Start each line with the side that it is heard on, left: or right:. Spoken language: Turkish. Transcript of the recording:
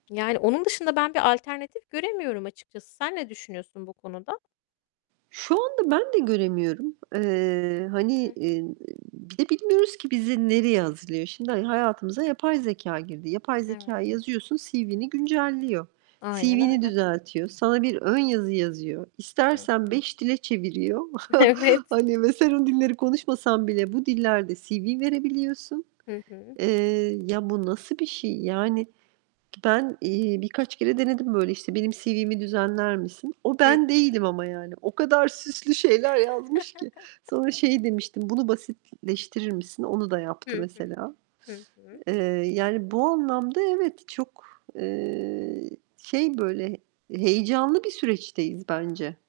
left: Yani, onun dışında ben bir alternatif göremiyorum açıkçası. Sen ne düşünüyorsun bu konuda?
right: Şu anda ben de göremiyorum. Eee,
left: Hı
right: hani,
left: hı.
right: inn, bir de bilmiyoruz ki bizi nereye hazırlıyor. Şimdi, ha hayatımıza yapay zekâ girdi. Yapay
left: Evet.
right: zekâya yazıyorsun, CV'ni güncelliyor,
left: Aynen
right: CV'ni
left: öyle.
right: düzeltiyor, sana bir ön yazı yazıyor,
left: Hı
right: istersen
left: hı.
right: 5 dile çeviriyor.
left: Evet.
right: Hani, ve sen o dilleri konuşmasan bile bu dillerde CV verebiliyorsun.
left: Hı hı.
right: Eee, ya, bu nasıl bir şey? Yani, ben, iii, birkaç kere denedim, böyle, işte, benim CV'mi düzenler misin? O
left: Hı
right: ben
left: hı.
right: değilim ama yani. O kadar süslü şeyler yazmış ki. Sonra şey demiştim. "Bunu basitleştirir misin?" Onu da yaptı
left: Hı hı.
right: mesela.
left: Hı hı.
right: Eee, yani, bu anlamda evet, çok, eee, şey böyle heyecanlı bir süreçteyiz bence.